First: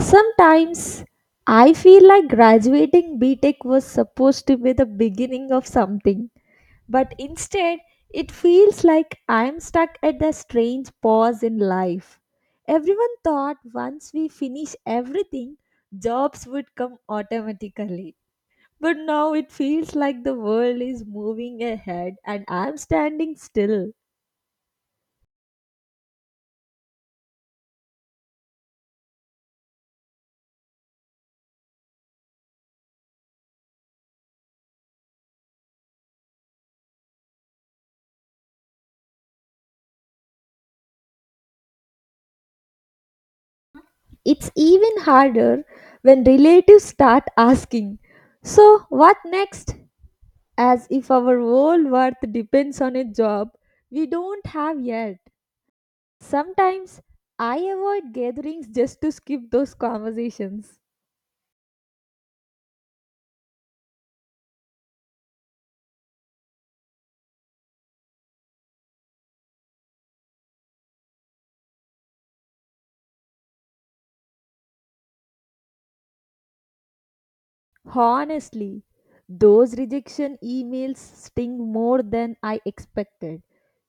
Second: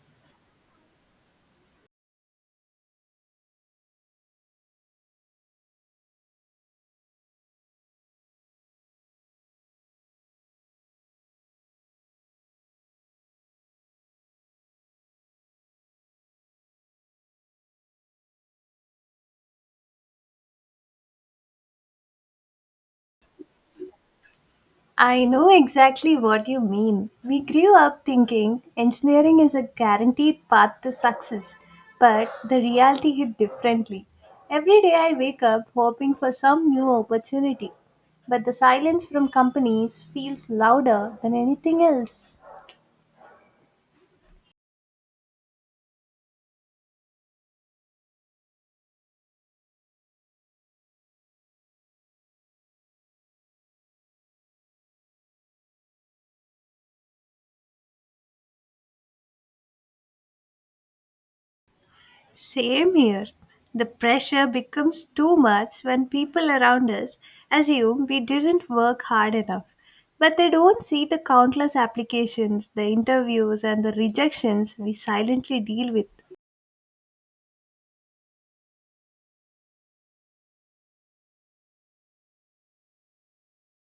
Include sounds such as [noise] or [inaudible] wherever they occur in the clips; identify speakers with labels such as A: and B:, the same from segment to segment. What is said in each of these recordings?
A: Sometimes I feel like graduating B Tech was supposed to be the beginning of something, but instead it feels like I'm stuck at the strange pause in life. Everyone thought once we finish everything, jobs would come automatically. But now it feels like the world is moving ahead and I'm standing still.
B: I know exactly what you mean. We grew up thinking engineering is a guaranteed path to success, but the reality hit differently. Every day I wake up hoping for some new opportunity, but the silence from companies feels louder than anything else.
A: It's even harder when relatives start asking, so, what next? As if our whole worth depends on a job we don't have yet. Sometimes I avoid gatherings just to skip those conversations.
B: Same here. The pressure becomes too much when people around us assume we didn't work hard enough. But they don't see the countless applications, the interviews, and the rejections we silently deal with.
A: Honestly, those rejection emails sting more than I expected.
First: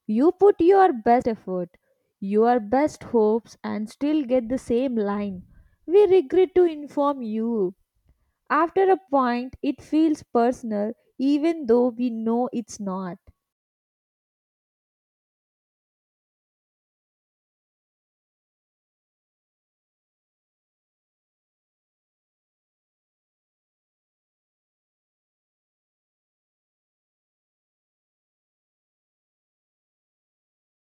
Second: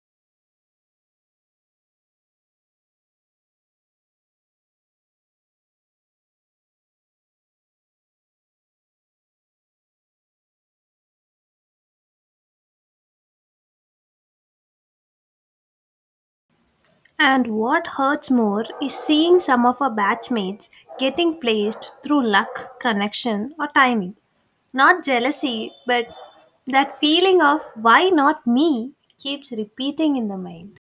A: You put your best effort, your best hopes, and still get the same line. We regret to inform you. After a point, it feels personal, even though we know it's not.
B: And what hurts more is seeing some of our batchmates getting placed through luck, connection, or timing. Not jealousy, but that feeling of why not me keeps repeating in the mind.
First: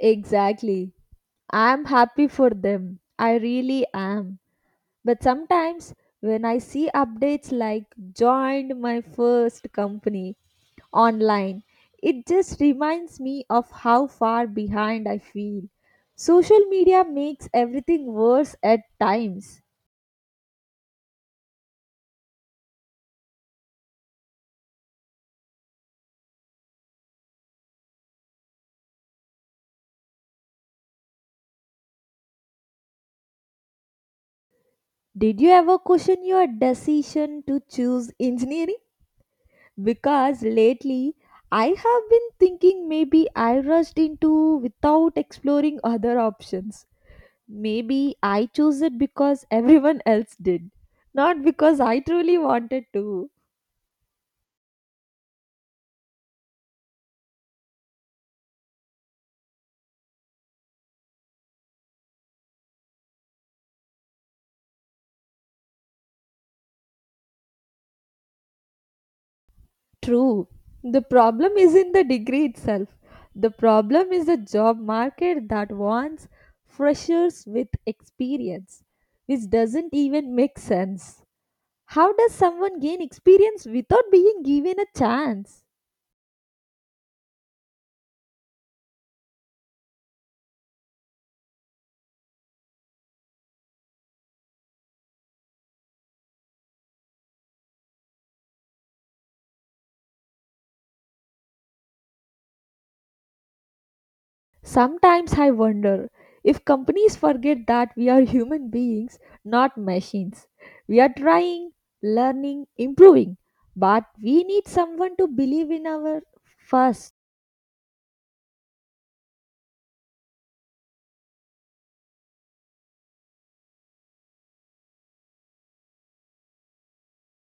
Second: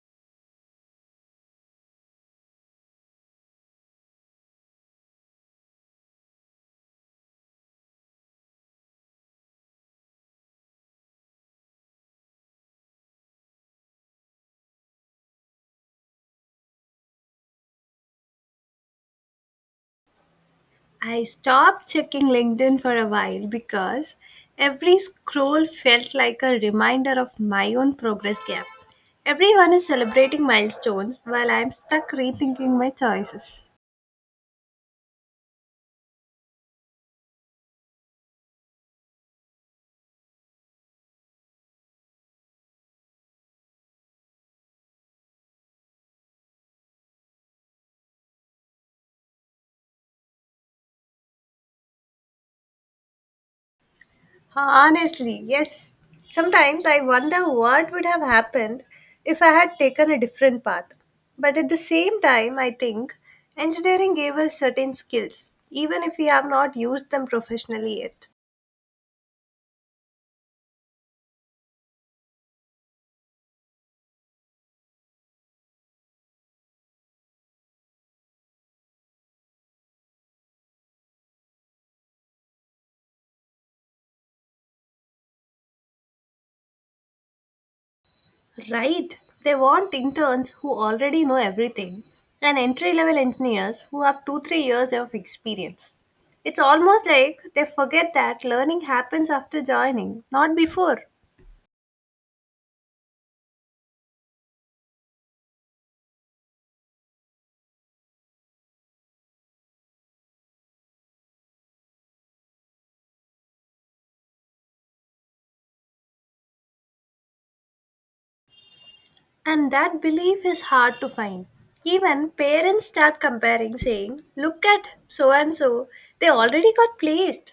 A: Exactly. I'm happy for them. I really am. But sometimes when I see updates like joined my first company online, it just reminds me of how far behind I feel. Social media makes everything worse at times.
B: I stopped checking LinkedIn for a while because every scroll felt like a reminder of my own progress gap. Everyone is celebrating milestones while I'm stuck rethinking my choices.
A: Did you ever question your decision to choose engineering? Because lately I have been thinking maybe I rushed into without exploring other options. Maybe I chose it because [laughs] everyone else did, not because I truly wanted to.
B: Honestly, yes. Sometimes I wonder what would have happened if I had taken a different path. But at the same time, I think engineering gave us certain skills, even if we have not used them professionally yet.
A: True. The problem is not the degree itself. The problem is the job market that wants freshers with experience, which doesn't even make sense. How does someone gain experience without being given a chance?
B: Right. They want interns who already know everything and entry level engineers who have 2-3 years of experience. It's almost like they forget that learning happens after joining, not before.
A: Sometimes I wonder if companies forget that we are human beings, not machines. We are trying, learning, improving, but we need someone to believe in our first.
B: And that belief is hard to find. Even parents start comparing, saying, look at so and so, they already got placed.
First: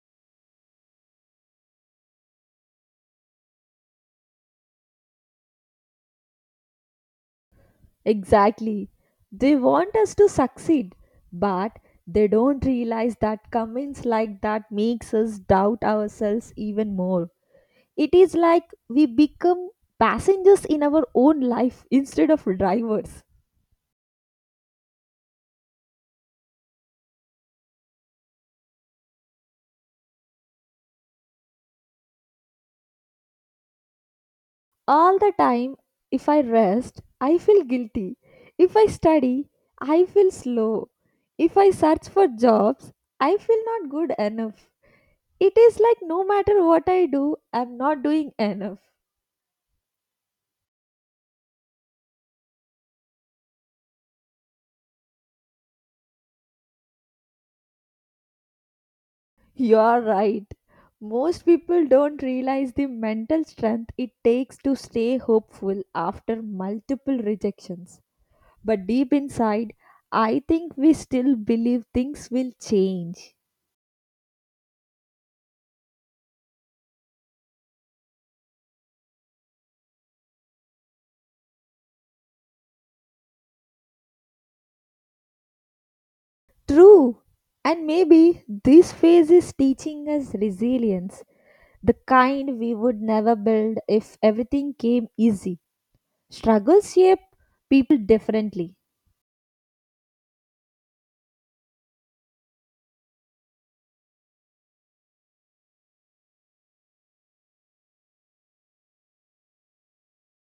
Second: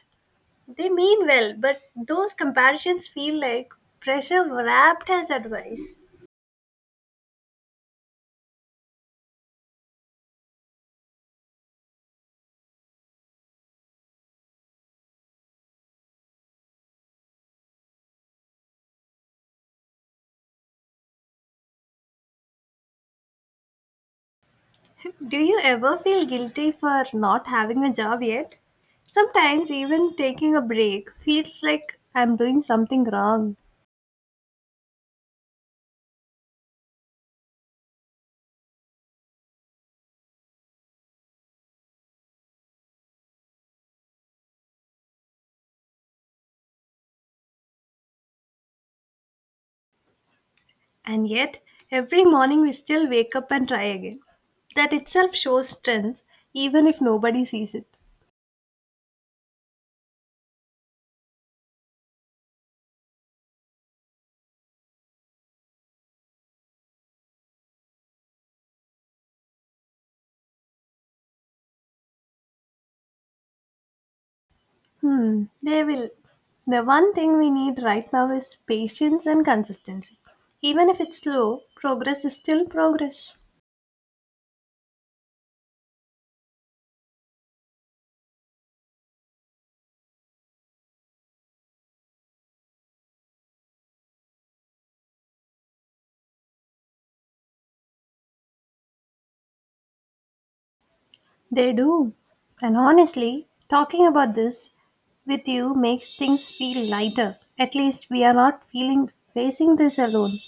B: They mean well, but those comparisons feel like pressure wrapped as advice.
A: Exactly. They want us to succeed, but they don't realize that comments like that makes us doubt ourselves even more. It is like we become passengers in our own life instead of drivers.
B: Do you ever feel guilty for not having a job yet? Sometimes, even taking a break feels like I'm doing something wrong.
A: All the time, if I rest, I feel guilty. If I study, I feel slow. If I search for jobs, I feel not good enough. It is like no matter what I do, I'm not doing enough.
B: And yet, every morning we still wake up and try again. That itself shows strength, even if nobody sees it.
A: You're right. Most people don't realize the mental strength it takes to stay hopeful after multiple rejections. But deep inside, I think we still believe things will change.
B: They will. The one thing we need right now is patience and consistency. Even if it's slow, progress is still progress.
A: True. And maybe this phase is teaching us resilience, the kind we would never build if everything came easy. Struggles shape people differently.
B: They do. And honestly, talking about this with you makes things feel lighter. At least we are not feeling facing this alone.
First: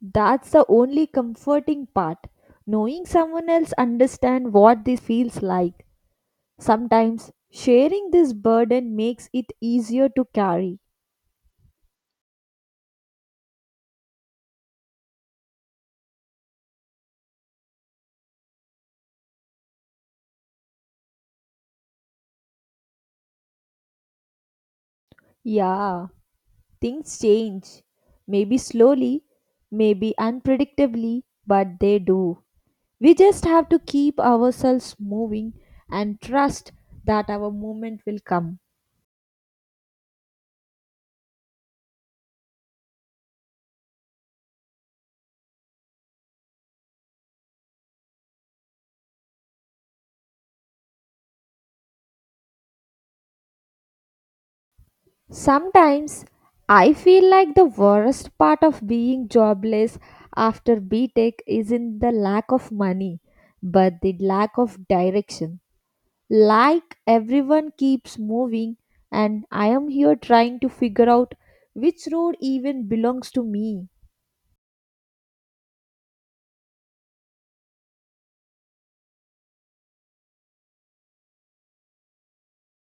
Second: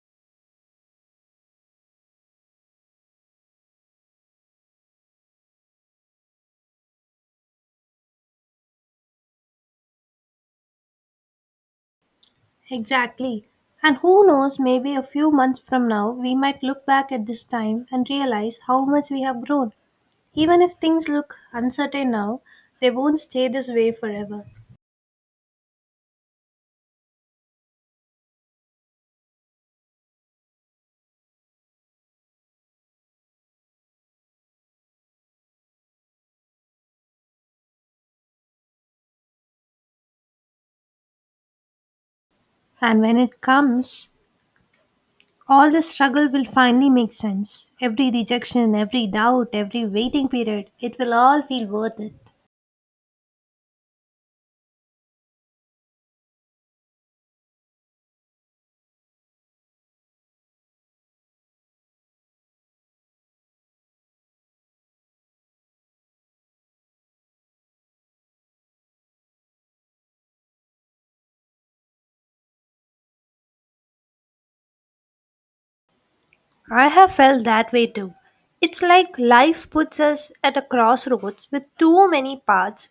A: That's the only comforting part. Knowing someone else understands what this feels like. Sometimes sharing this burden makes it easier to carry.
B: Exactly. And who knows, maybe a few months from now, we might look back at this time and realize how much we have grown. Even if things look uncertain now, they won't stay this way forever.
A: Yeah, things change. Maybe slowly, maybe unpredictably, but they do. We just have to keep ourselves moving and trust that our moment will come.
B: And when it comes, all the struggle will finally make sense. Every rejection, every doubt, every waiting period, it will all feel worth it.
A: Sometimes I feel like the worst part of being jobless after B Tech isn't the lack of money, but the lack of direction. Like everyone keeps moving, and I am here trying to figure out which road even belongs to me.
B: I have felt that way too. It's like life puts us at a crossroads with too many paths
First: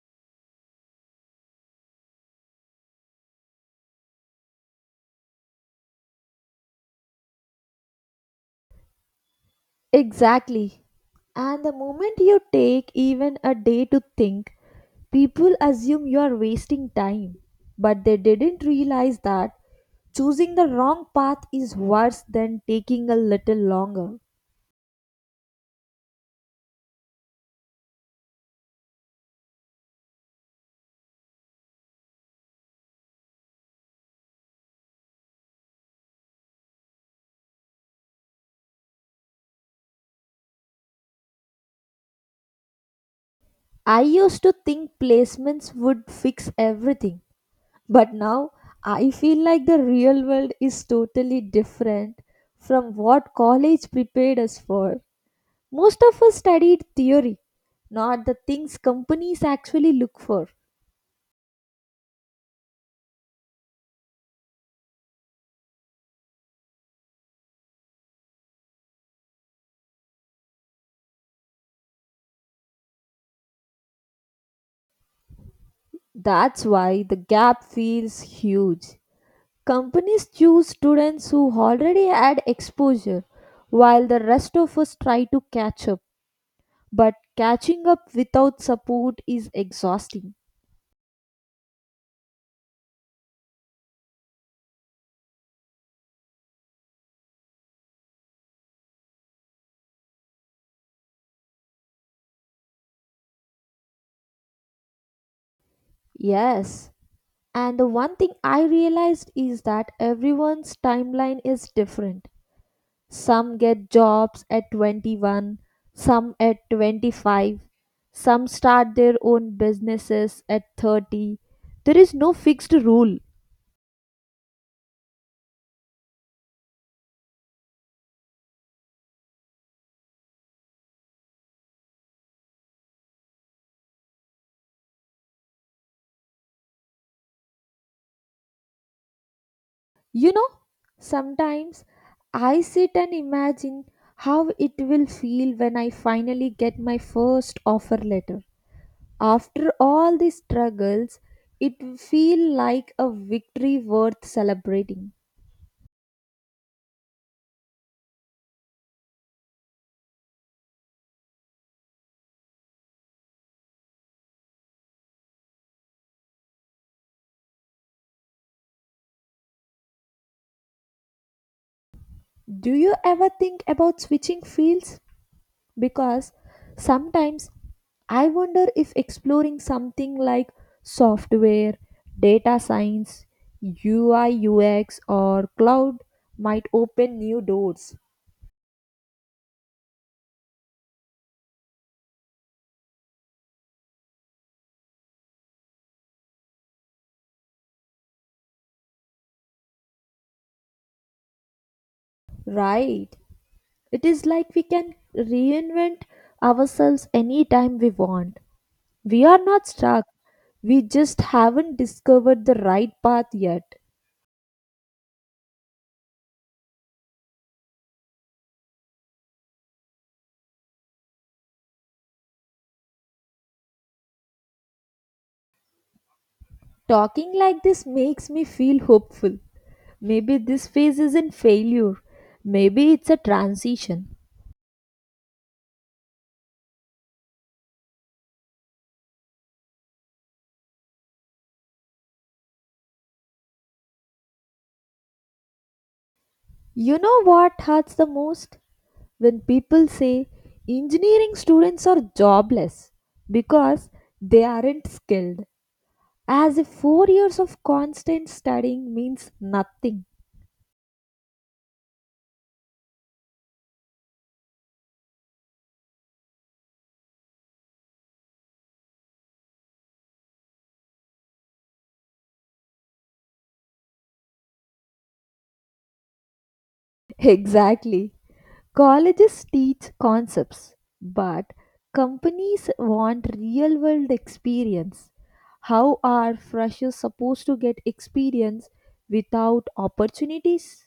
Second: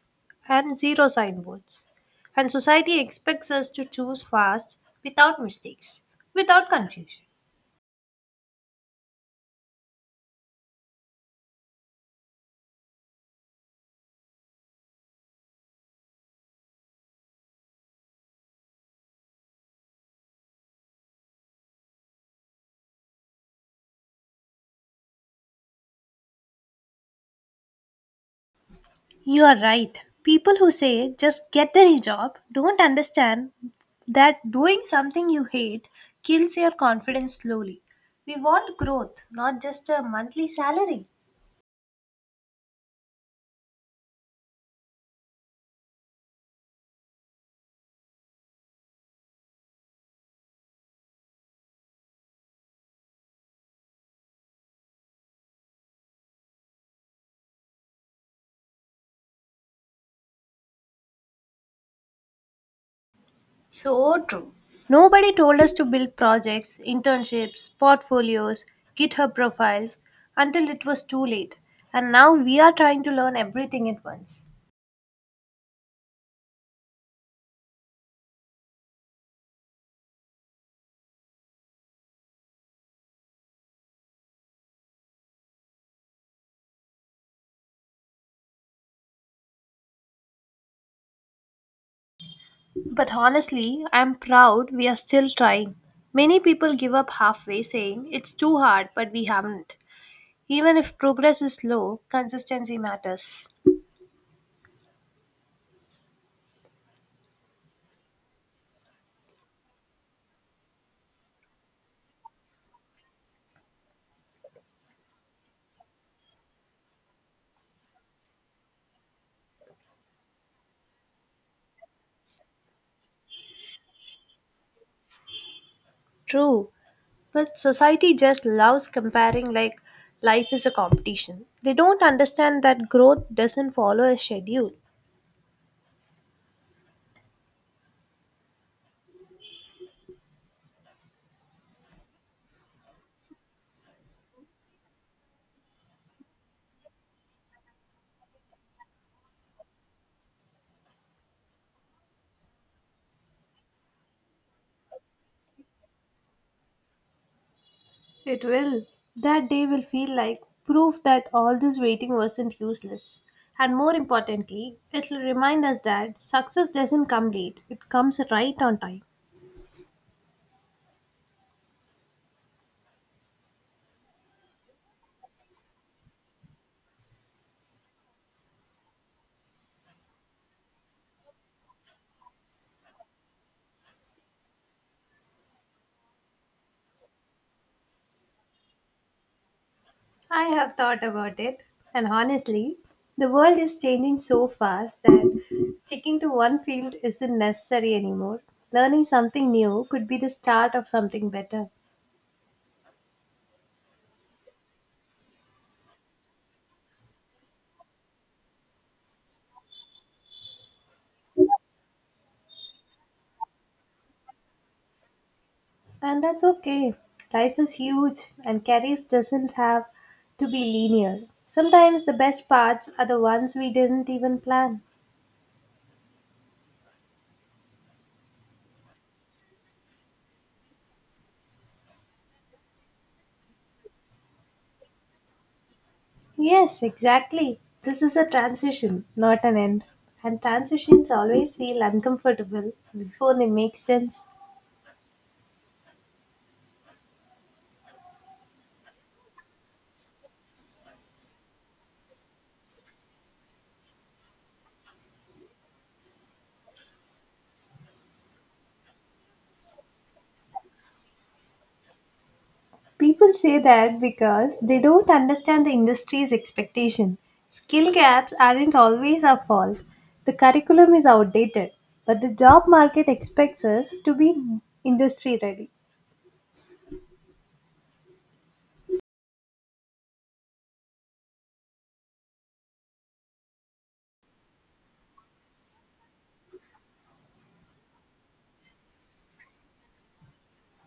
B: and zero signboards. And society expects us to choose fast, without mistakes, without confusion.
A: Exactly. And the moment you take even a day to think, people assume you are wasting time, but they didn't realize that choosing the wrong path is worse than taking a little longer.
B: You are right. People who say just get any job don't understand that doing something you hate kills your confidence slowly. We want growth, not just a monthly salary.
A: I used to think placements would fix everything, but now I feel like the real world is totally different from what college prepared us for. Most of us studied theory, not the things companies actually look for.
B: So true. Nobody told us to build projects, internships, portfolios, GitHub profiles until it was too late. And now we are trying to learn everything at once.
A: That's why the gap feels huge. Companies choose students who already had exposure, while the rest of us try to catch up. But catching up without support is exhausting.
B: But honestly, I'm proud we are still trying. Many people give up halfway saying it's too hard, but we haven't. Even if progress is slow, consistency matters.
A: Yes. And the one thing I realized is that everyone's timeline is different. Some get jobs at 21, some at 25, some start their own businesses at 30. There is no fixed rule.
B: True. But society just loves comparing like life is a competition. They don't understand that growth doesn't follow a schedule.
A: You know, sometimes I sit and imagine how it will feel when I finally get my first offer letter. After all these struggles, it feel like a victory worth celebrating.
B: It will. That day will feel like proof that all this waiting wasn't useless. And more importantly, it will remind us that success doesn't come late, it comes right on time.
A: Do you ever think about switching fields? Because sometimes I wonder if exploring something like software, data science, UI UX or cloud might open new doors.
B: I have thought about it, and honestly, the world is changing so fast that sticking to one field isn't necessary anymore. Learning something new could be the start of something better,
A: Right. It is like we can reinvent ourselves anytime we want. We are not stuck. We just haven't discovered the right path yet.
B: and that's okay. Life is huge, and careers doesn't have to be linear. Sometimes the best parts are the ones we didn't even plan.
A: Talking like this makes me feel hopeful. Maybe this phase isn't failure. Maybe it's a transition.
B: Yes, exactly. This is a transition, not an end. And transitions always feel uncomfortable before they make sense.
A: You know what hurts the most? When people say engineering students are jobless because they aren't skilled. As if four years of constant studying means nothing.
B: People say that because they don't understand the industry's expectation. Skill gaps aren't always our fault. The curriculum is outdated, but the job market expects us to be industry ready.
A: [laughs] Exactly. Colleges teach concepts, but companies want real world experience. How are freshers supposed to get experience without opportunities?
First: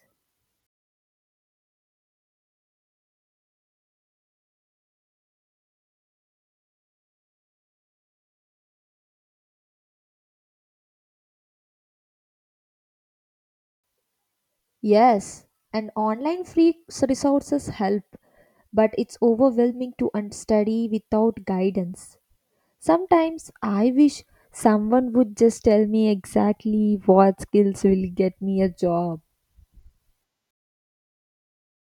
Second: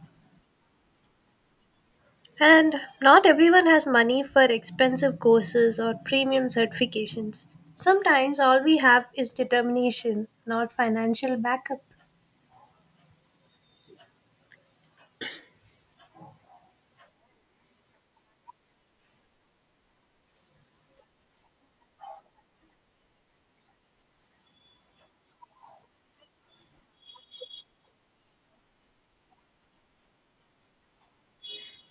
B: And not everyone has money for expensive courses or premium certifications. Sometimes all we have is determination, not financial backup.
A: Yes, and online free resources help, but it's overwhelming to study without guidance. Sometimes I wish someone would just tell me exactly what skills will get me a job.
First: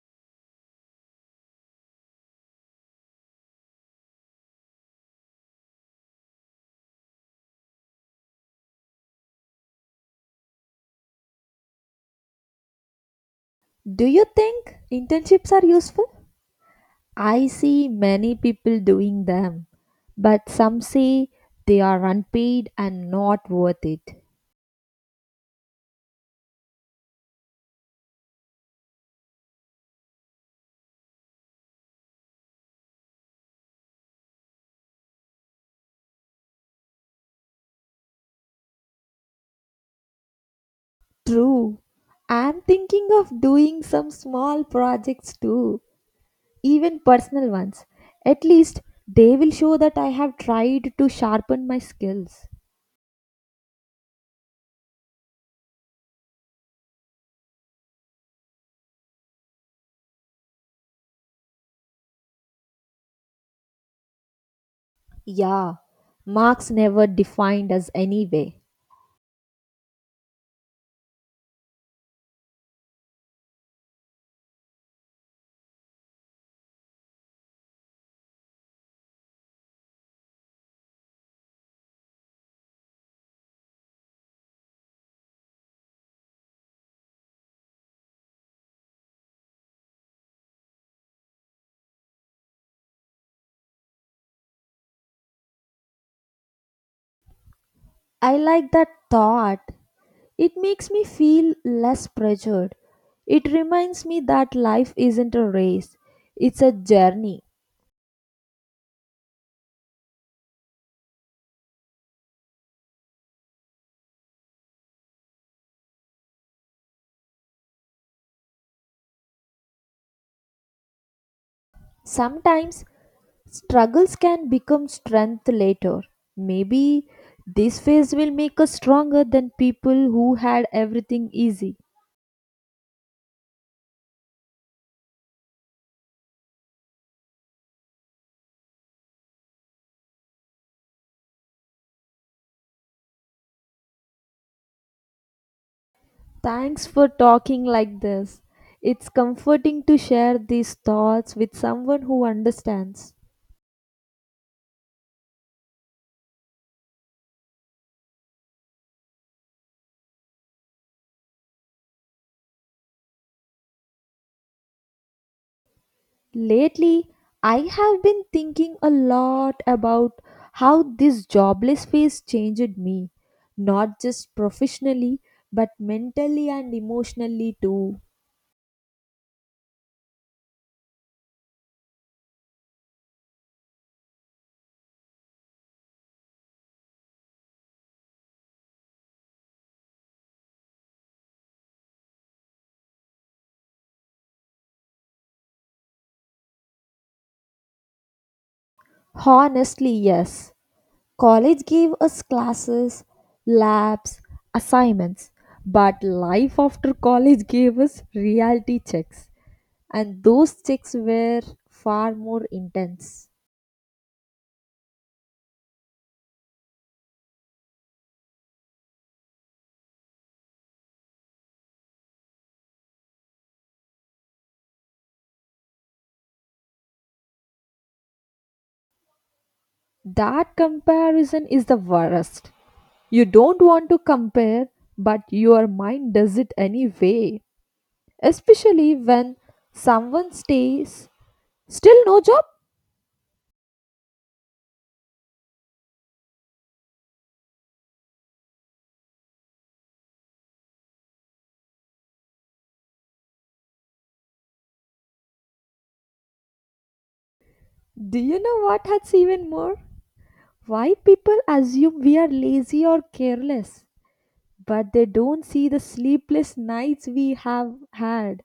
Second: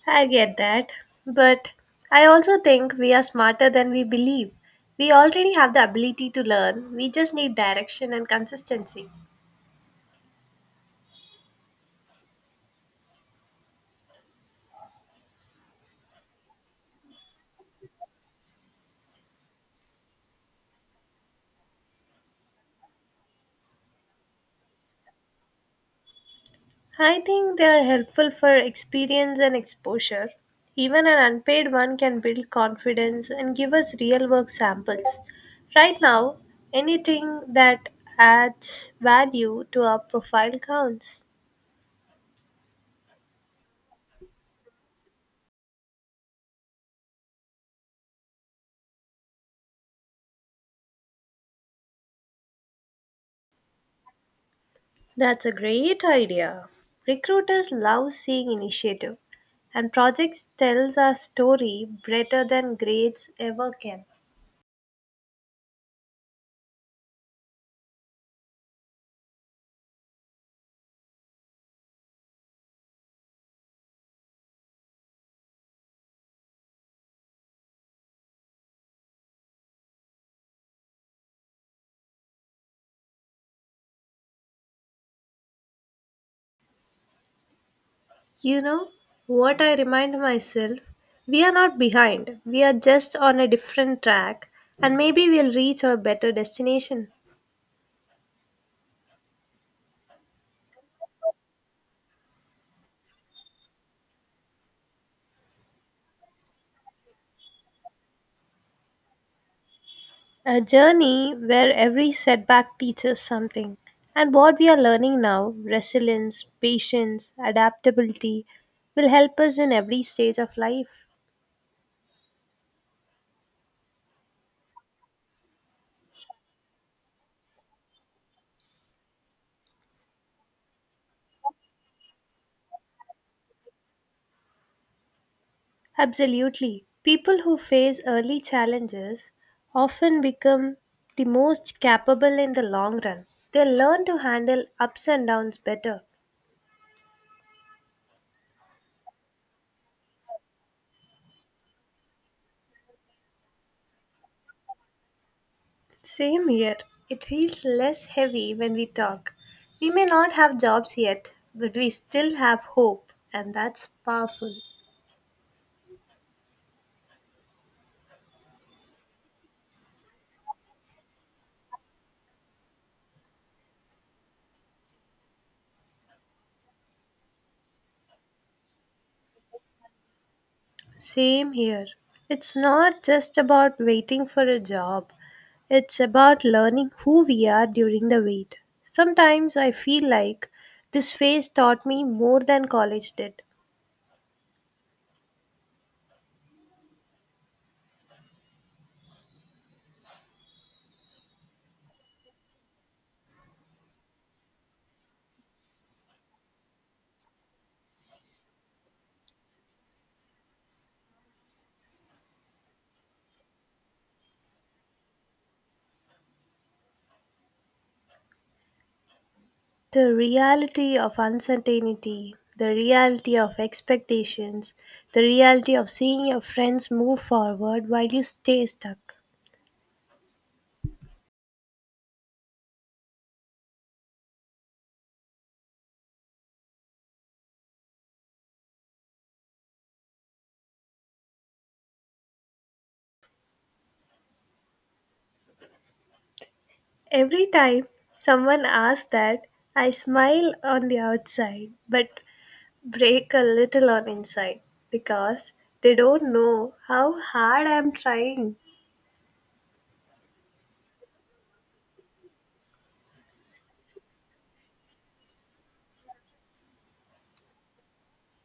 B: I get that. But I also think we are smarter than we believe. We already have the ability to learn, we just need direction and consistency.
A: Do you think internships are useful? I see many people doing them, but some say they are unpaid and not worth it.
B: I think they are helpful for experience and exposure. Even an unpaid one can build confidence and give us real work samples. Right now, anything that adds value to our profile counts.
A: True. I'm thinking of doing some small projects too, even personal ones. At least they will show that I have tried to sharpen my skills.
B: That's a great idea. Recruiters love seeing initiative, and projects tells our story better than grades ever can.
A: Yeah, Marx never defined us anyway.
B: You know what I remind myself? We are not behind. We are just on a different track, and maybe we'll reach our better destination.
A: I like that thought. It makes me feel less pressured. It reminds me that life isn't a race, it's a journey.
B: A journey where every setback teaches something. And what we are learning now, resilience, patience, adaptability, will help us in every stage of life.
A: Sometimes struggles can become strength later. Maybe this phase will make us stronger than people who had everything easy.
B: Absolutely. People who face early challenges often become the most capable in the long run. They learn to handle ups and downs better.
A: Thanks for talking like this. It's comforting to share these thoughts with someone who understands.
B: Same here. It feels less heavy when we talk. We may not have jobs yet, but we still have hope, and that's powerful.
A: Lately, I have been thinking a lot about how this jobless phase changed me, not just professionally, but mentally and emotionally too.
B: Same here. It's not just about waiting for a job, it's about learning who we are during the wait. Sometimes I feel like this phase taught me more than college did.
A: Honestly, yes. College gave us classes, labs, assignments, but life after college gave us reality checks, and those checks were far more intense.
B: The reality of uncertainty, the reality of expectations, the reality of seeing your friends move forward while you stay stuck.
A: That comparison is the worst. You don't want to compare, but your mind does it anyway. Especially when someone stays, still no job?
B: Every time someone asks that, I smile on the outside, but break a little on inside because they don't know how hard I'm
A: Do you
B: trying.
A: know what hurts even more? Why people assume we are lazy or careless, but they don't see the sleepless nights we have had.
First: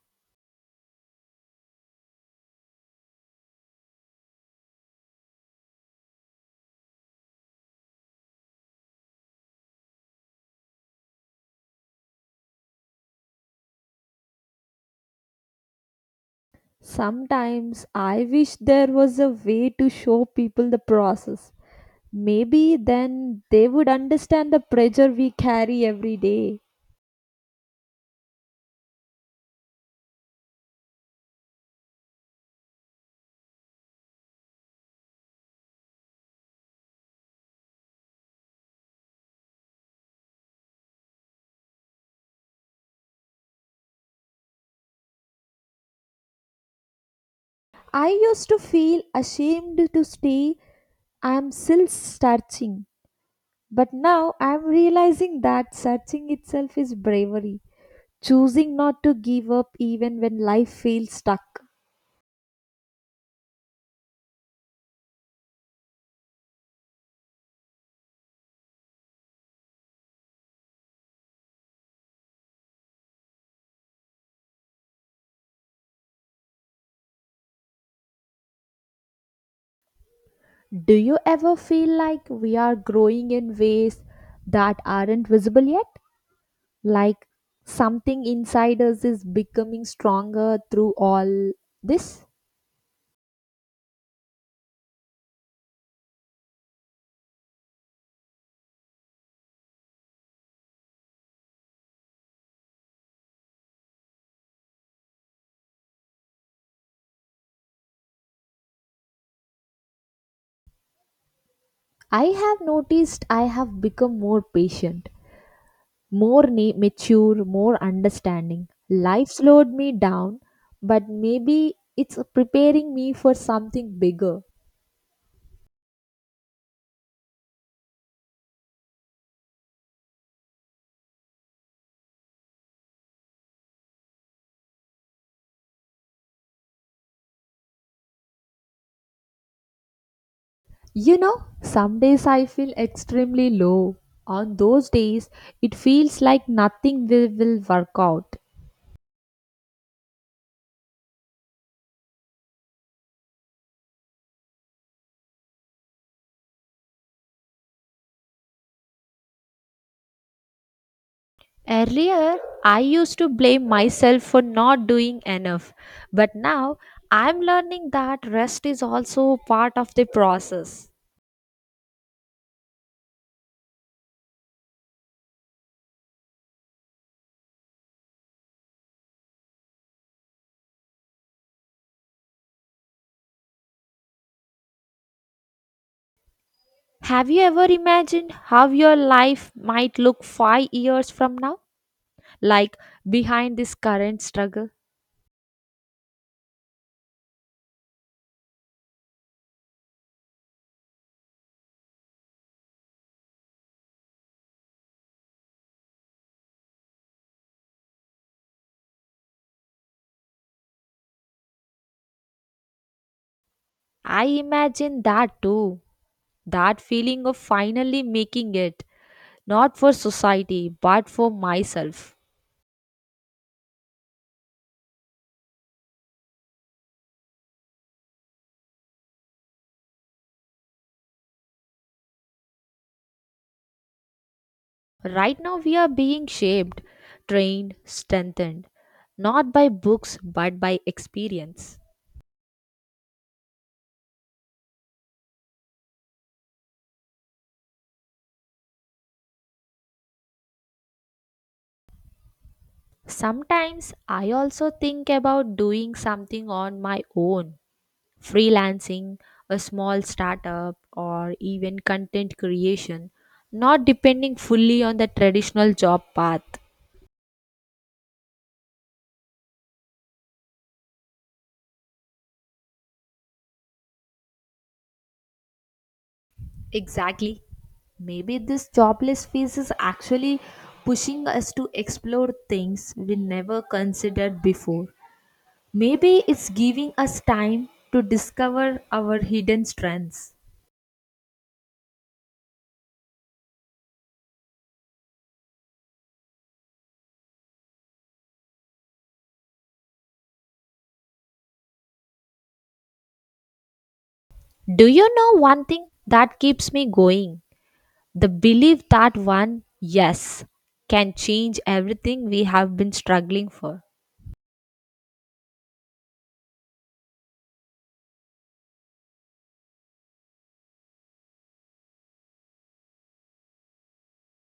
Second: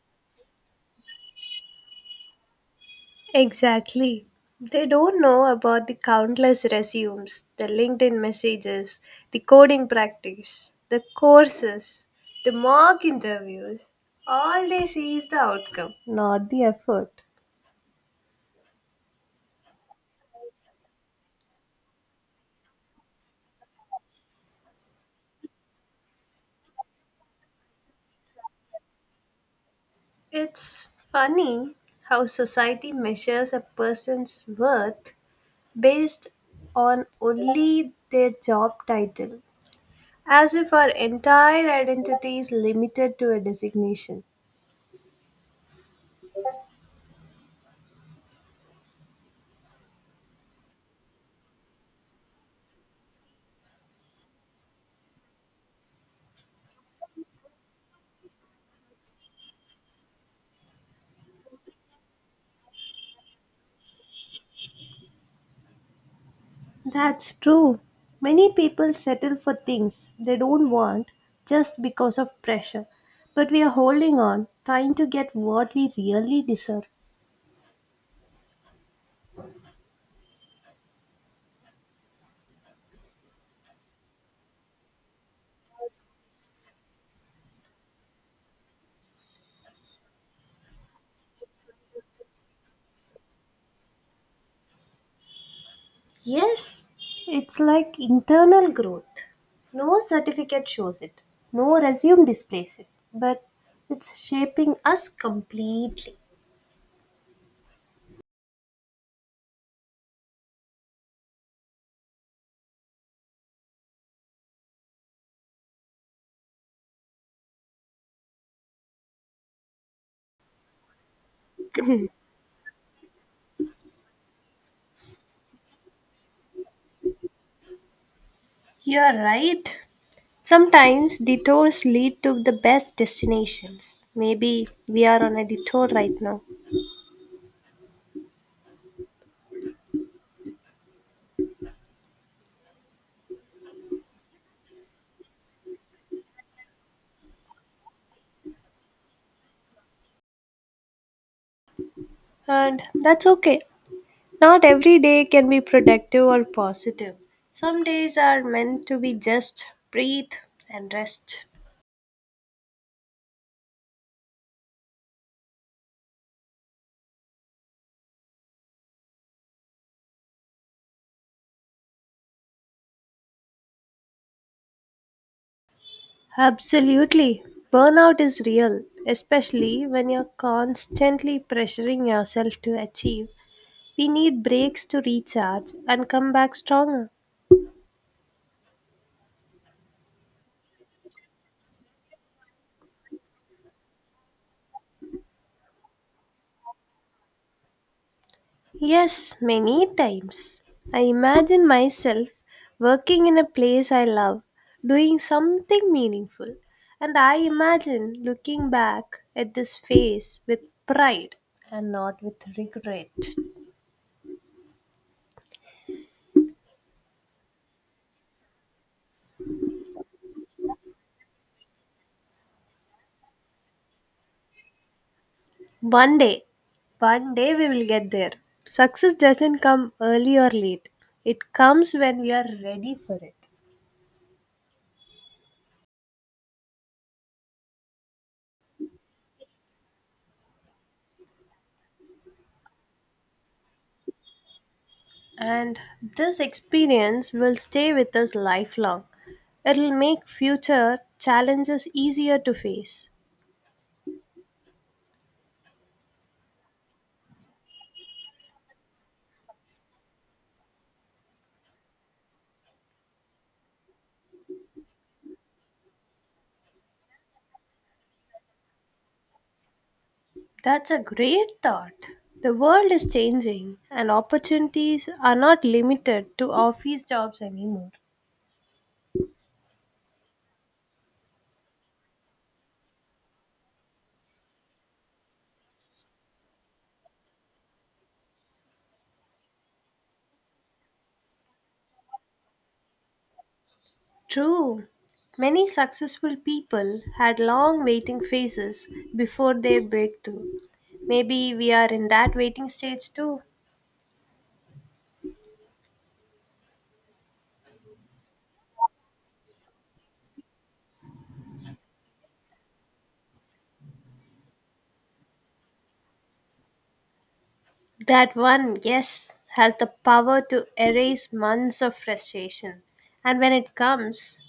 B: Exactly. They don't know about the countless resumes, the LinkedIn messages, the coding practice, the courses, the mock interviews. All they see is the outcome, not the effort.
A: Sometimes I wish there was a way to show people the process. Maybe then they would understand the pressure we carry every day.
B: It's funny how society measures a person's worth based on only their job title. As if our entire identity is limited to a designation.
A: I used to feel ashamed to stay. I'm still searching. But now I'm realizing that searching itself is bravery, choosing not to give up even when life feels stuck.
B: That's true. Many people settle for things they don't want just because of pressure. But we are holding on, trying to get what we really deserve.
A: Do you ever feel like we are growing in ways that aren't visible yet? Like something inside us is becoming stronger through all this?
B: Yes, it's like internal growth. No certificate shows it, no resume displays it, but it's shaping us completely.
A: I have noticed I have become more patient, more mature, more understanding. Life slowed me down, but maybe it's preparing me for something bigger.
B: You're right. Sometimes detours lead to the best destinations. Maybe we are on a detour right now.
A: You know, some days I feel extremely low. On those days, it feels like nothing will work out.
B: And that's okay. Not every day can be productive or positive. Some days are meant to be just breathe and rest.
A: Earlier, I used to blame myself for not doing enough, but now I'm learning that rest is also part of the process.
B: Absolutely. Burnout is real, especially when you're constantly pressuring yourself to achieve. We need breaks to recharge and come back stronger.
A: Have you ever imagined how your life might look five years from now? Like behind this current struggle?
B: Yes, many times. I imagine myself working in a place I love, doing something meaningful, and I imagine looking back at this phase with pride and not with regret.
A: I imagine that too. That feeling of finally making it, not for society, but for myself.
B: One day, one day we will get there. Success doesn't come early or late, it comes when we are ready for it.
A: Right now, we are being shaped, trained, strengthened, not by books, but by experience.
B: And this experience will stay with us lifelong. It'll make future challenges easier to face.
A: Sometimes I also think about doing something on my own, freelancing, a small startup, or even content creation, not depending fully on the traditional job path.
B: That's a great thought. The world is changing, and opportunities are not limited to office jobs
A: Exactly.
B: anymore.
A: Maybe this jobless phase is actually pushing us to explore things we never considered before. Maybe it's giving us time to discover our hidden strengths.
B: True. Many successful people had long waiting phases before their breakthrough. Maybe we are in that waiting stage too.
A: Do you know one thing that keeps me going? The belief that one yes can change everything we have been struggling for.
B: That one, yes, has the power to erase months of frustration. And when it comes,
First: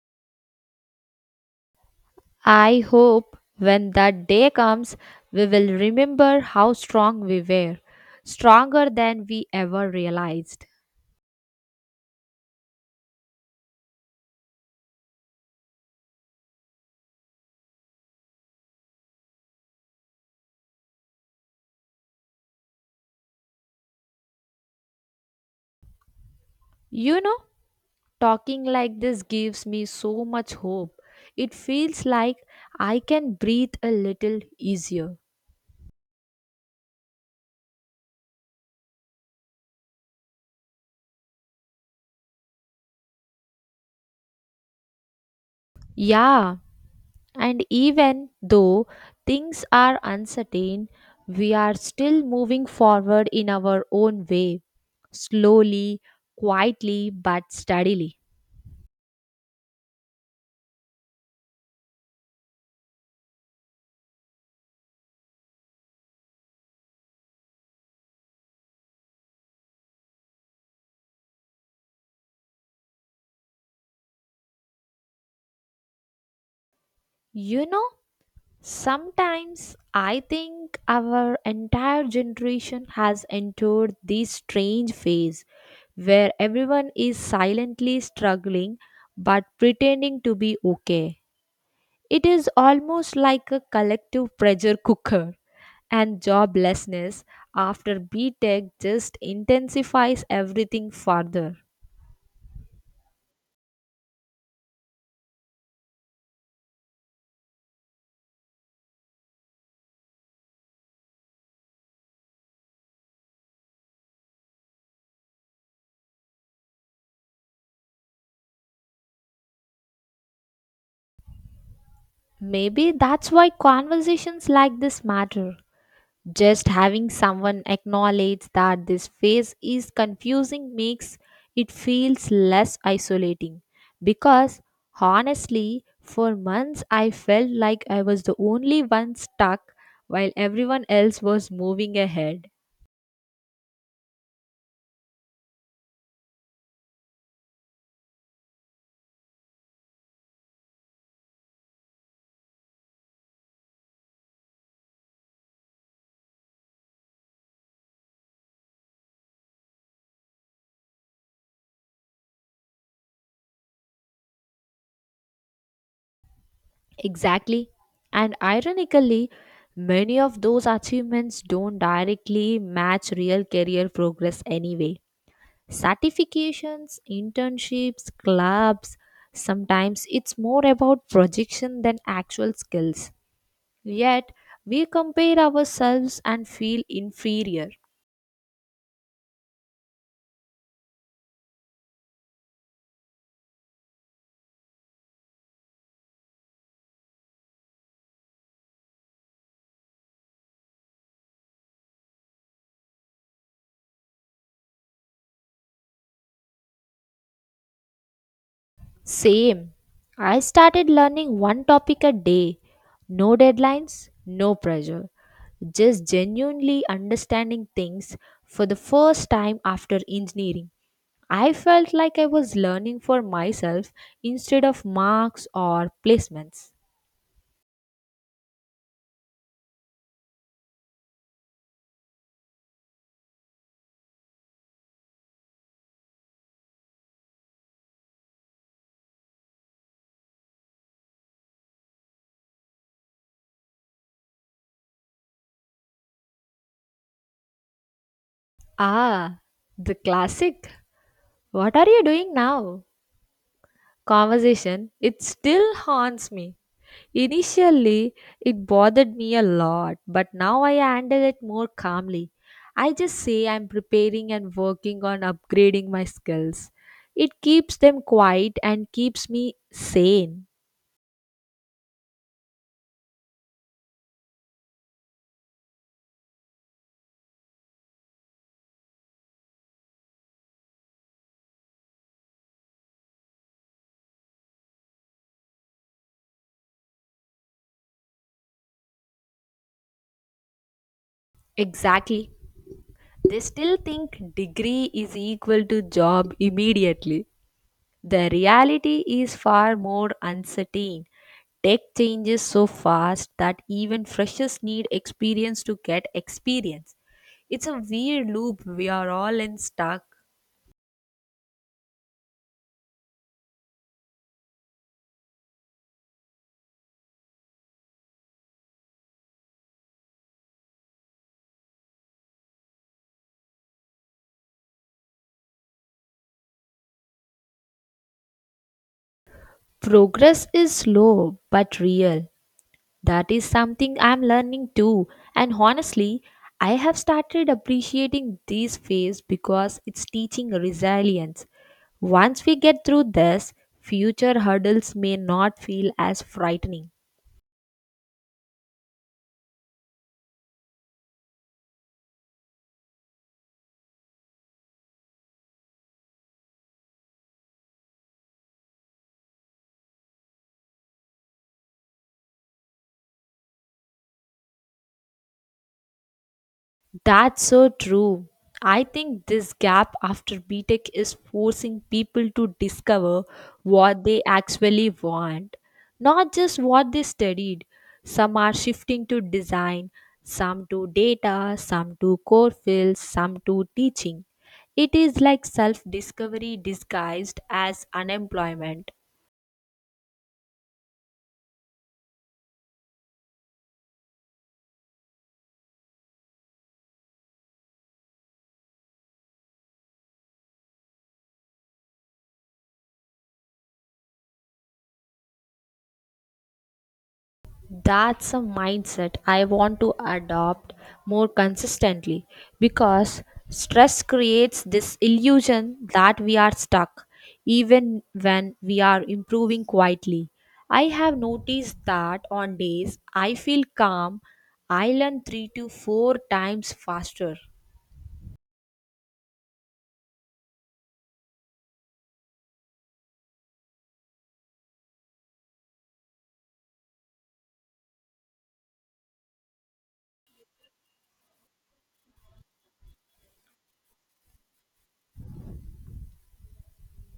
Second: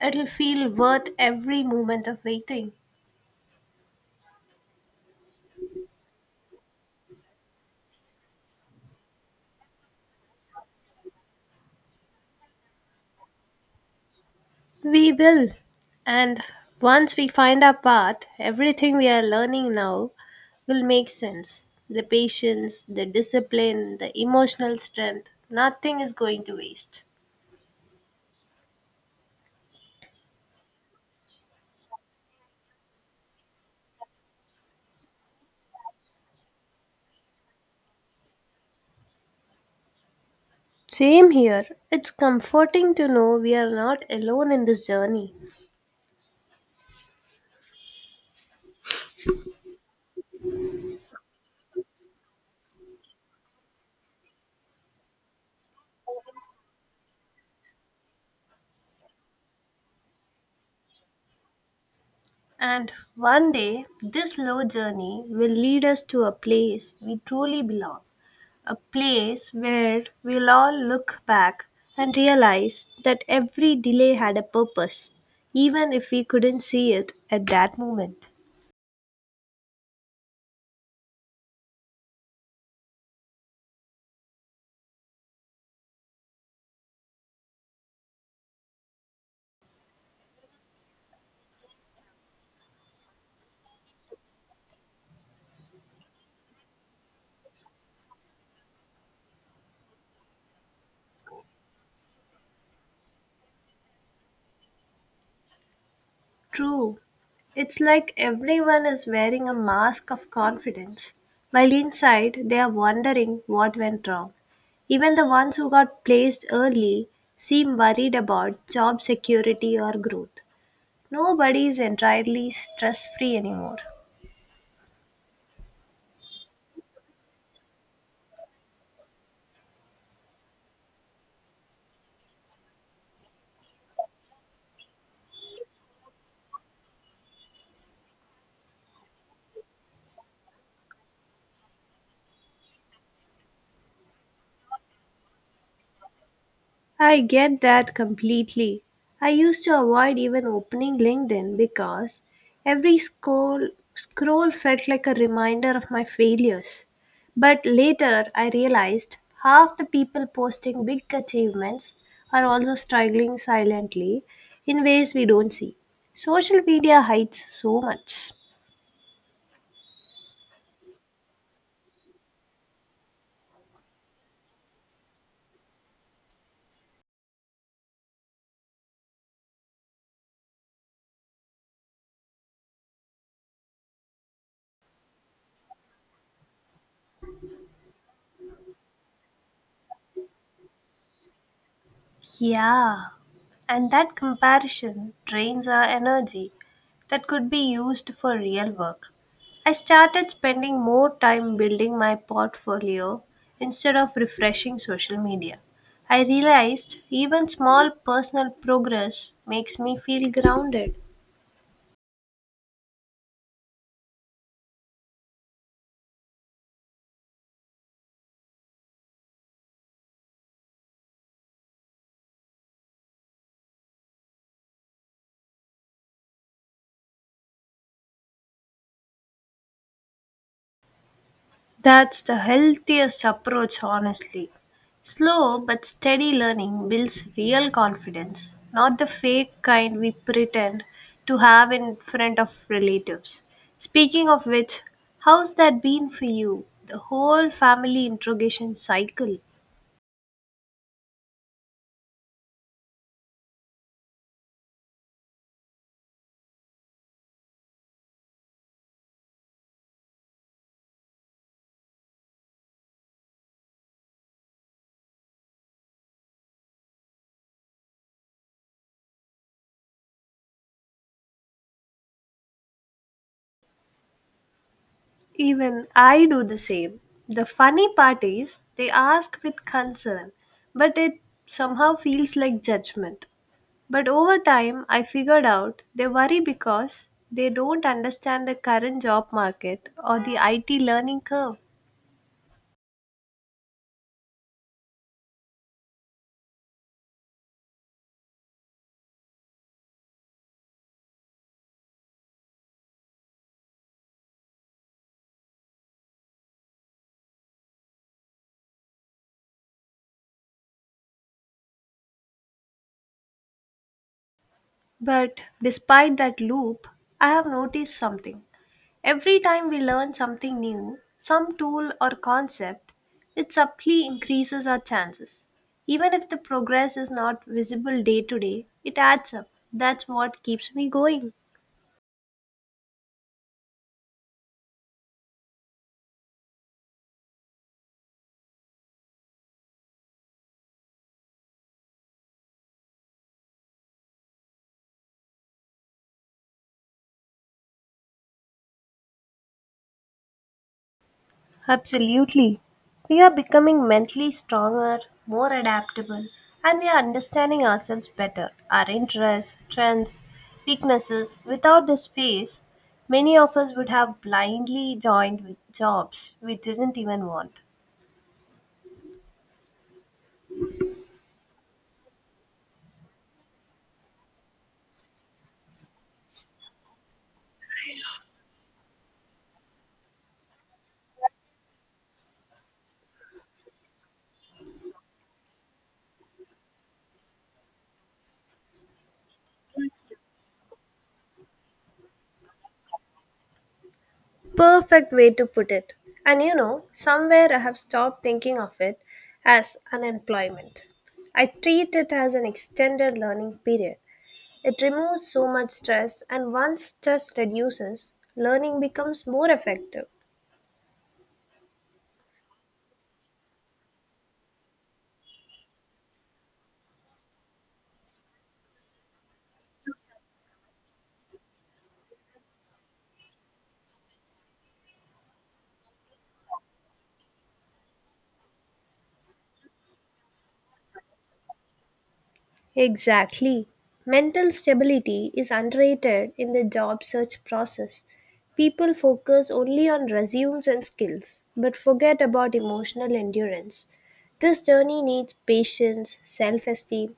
B: it'll feel worth every moment of waiting.
A: I hope when that day comes, we will remember how strong we were, stronger than we ever realized.
B: We will. And once we find our path, everything we are learning now will make sense. The patience, the discipline, the emotional strength, nothing is going to waste.
A: You know, talking like this gives me so much hope. It feels like I can breathe a little easier.
B: Same here. It's comforting to know we are not alone in this journey.
A: Yeah, and even though things are uncertain, we are still moving forward in our own way, slowly, quietly, but steadily.
B: And one day, this slow journey will lead us to a place we truly belong, a place where we'll all look back and realize that every delay had a purpose, even if we couldn't see it at
A: You
B: that
A: know,
B: moment.
A: sometimes I think our entire generation has entered this strange phase where everyone is silently struggling but pretending to be okay. It is almost like a collective pressure cooker, and joblessness after B Tech just intensifies everything further.
B: True, it's like everyone is wearing a mask of confidence, while inside they are wondering what went wrong. Even the ones who got placed early seem worried about job security or growth. Nobody is entirely
A: Maybe
B: stress
A: that's
B: free
A: why
B: anymore.
A: conversations like this matter. Just having someone acknowledge that this phase is confusing makes it feels less isolating because honestly for months I felt like I was the only one stuck while everyone else was moving ahead.
B: I get that completely. I used to avoid even opening LinkedIn because every scroll felt like a reminder of my failures. But later I realized half the people posting big achievements are also struggling silently in ways we don't see. Social media hides
A: Exactly.
B: so much.
A: And ironically, many of those achievements don't directly match real career progress anyway. Certifications, internships, clubs, sometimes it's more about projection than actual skills. Yet, we compare ourselves and feel inferior.
B: Yeah, and that comparison drains our energy that could be used for real work. I started spending more time building my portfolio instead of refreshing social media. I realized even small personal progress
A: Same.
B: makes me feel
A: I started
B: grounded.
A: learning one topic a day. No deadlines, no pressure. Just genuinely understanding things for the first time after engineering. I felt like I was learning for myself instead of marks or placements.
B: That's the healthiest approach, honestly. Slow but steady learning builds real confidence, not the fake kind we pretend to have in front of relatives. Speaking of which, how's that been for you? The whole family interrogation cycle.
A: Ah, the classic. What are you doing now? Conversation. It still haunts me. Initially, it bothered me a lot, but now I handle it more calmly. I just say I'm preparing and working on upgrading my skills. It keeps them quiet and keeps me sane.
B: Even I do the same. The funny part is, they ask with concern, but it somehow feels like judgment. But over time, I figured out they worry because they don't understand the current job market or the IT learning curve.
A: Exactly. They still think degree is equal to job immediately. The reality is far more uncertain. Tech changes so fast that even freshers need experience to get experience. It's a weird loop we are all in stuck.
B: But despite that loop, I have noticed something. Every time we learn something new, some tool or concept, it subtly increases our chances. Even if the progress is not visible day to day, it adds up. That's what
A: Progress is
B: keeps me going.
A: slow but real. That is something I'm learning too. And honestly, I have started appreciating this phase because it's teaching resilience. Once we get through this, future hurdles may not feel as frightening.
B: Absolutely. We are becoming mentally stronger, more adaptable, and we are understanding ourselves better, our interests, trends, weaknesses. Without this phase, many of us would have blindly joined with jobs we didn't even
A: That's
B: want.
A: so true. I think this gap after B Tech is forcing people to discover what they actually want, not just what they studied. Some are shifting to design, some to data, some to core fields, some to teaching. It is like self discovery disguised as unemployment.
B: Perfect way to put it. And you know, somewhere I have stopped thinking of it as unemployment. I treat it as an extended learning period. It removes so much stress, and once stress reduces,
A: That's a
B: learning
A: mindset
B: becomes
A: I
B: more
A: want to
B: effective.
A: adopt more consistently because stress creates this illusion that we are stuck even when we are improving quietly. I have noticed that on days I feel calm, I learn 3 to 4 times faster.
B: Exactly. Mental stability is underrated in the job search process. People focus only on resumes and skills, but forget about emotional endurance. This journey needs patience, self esteem,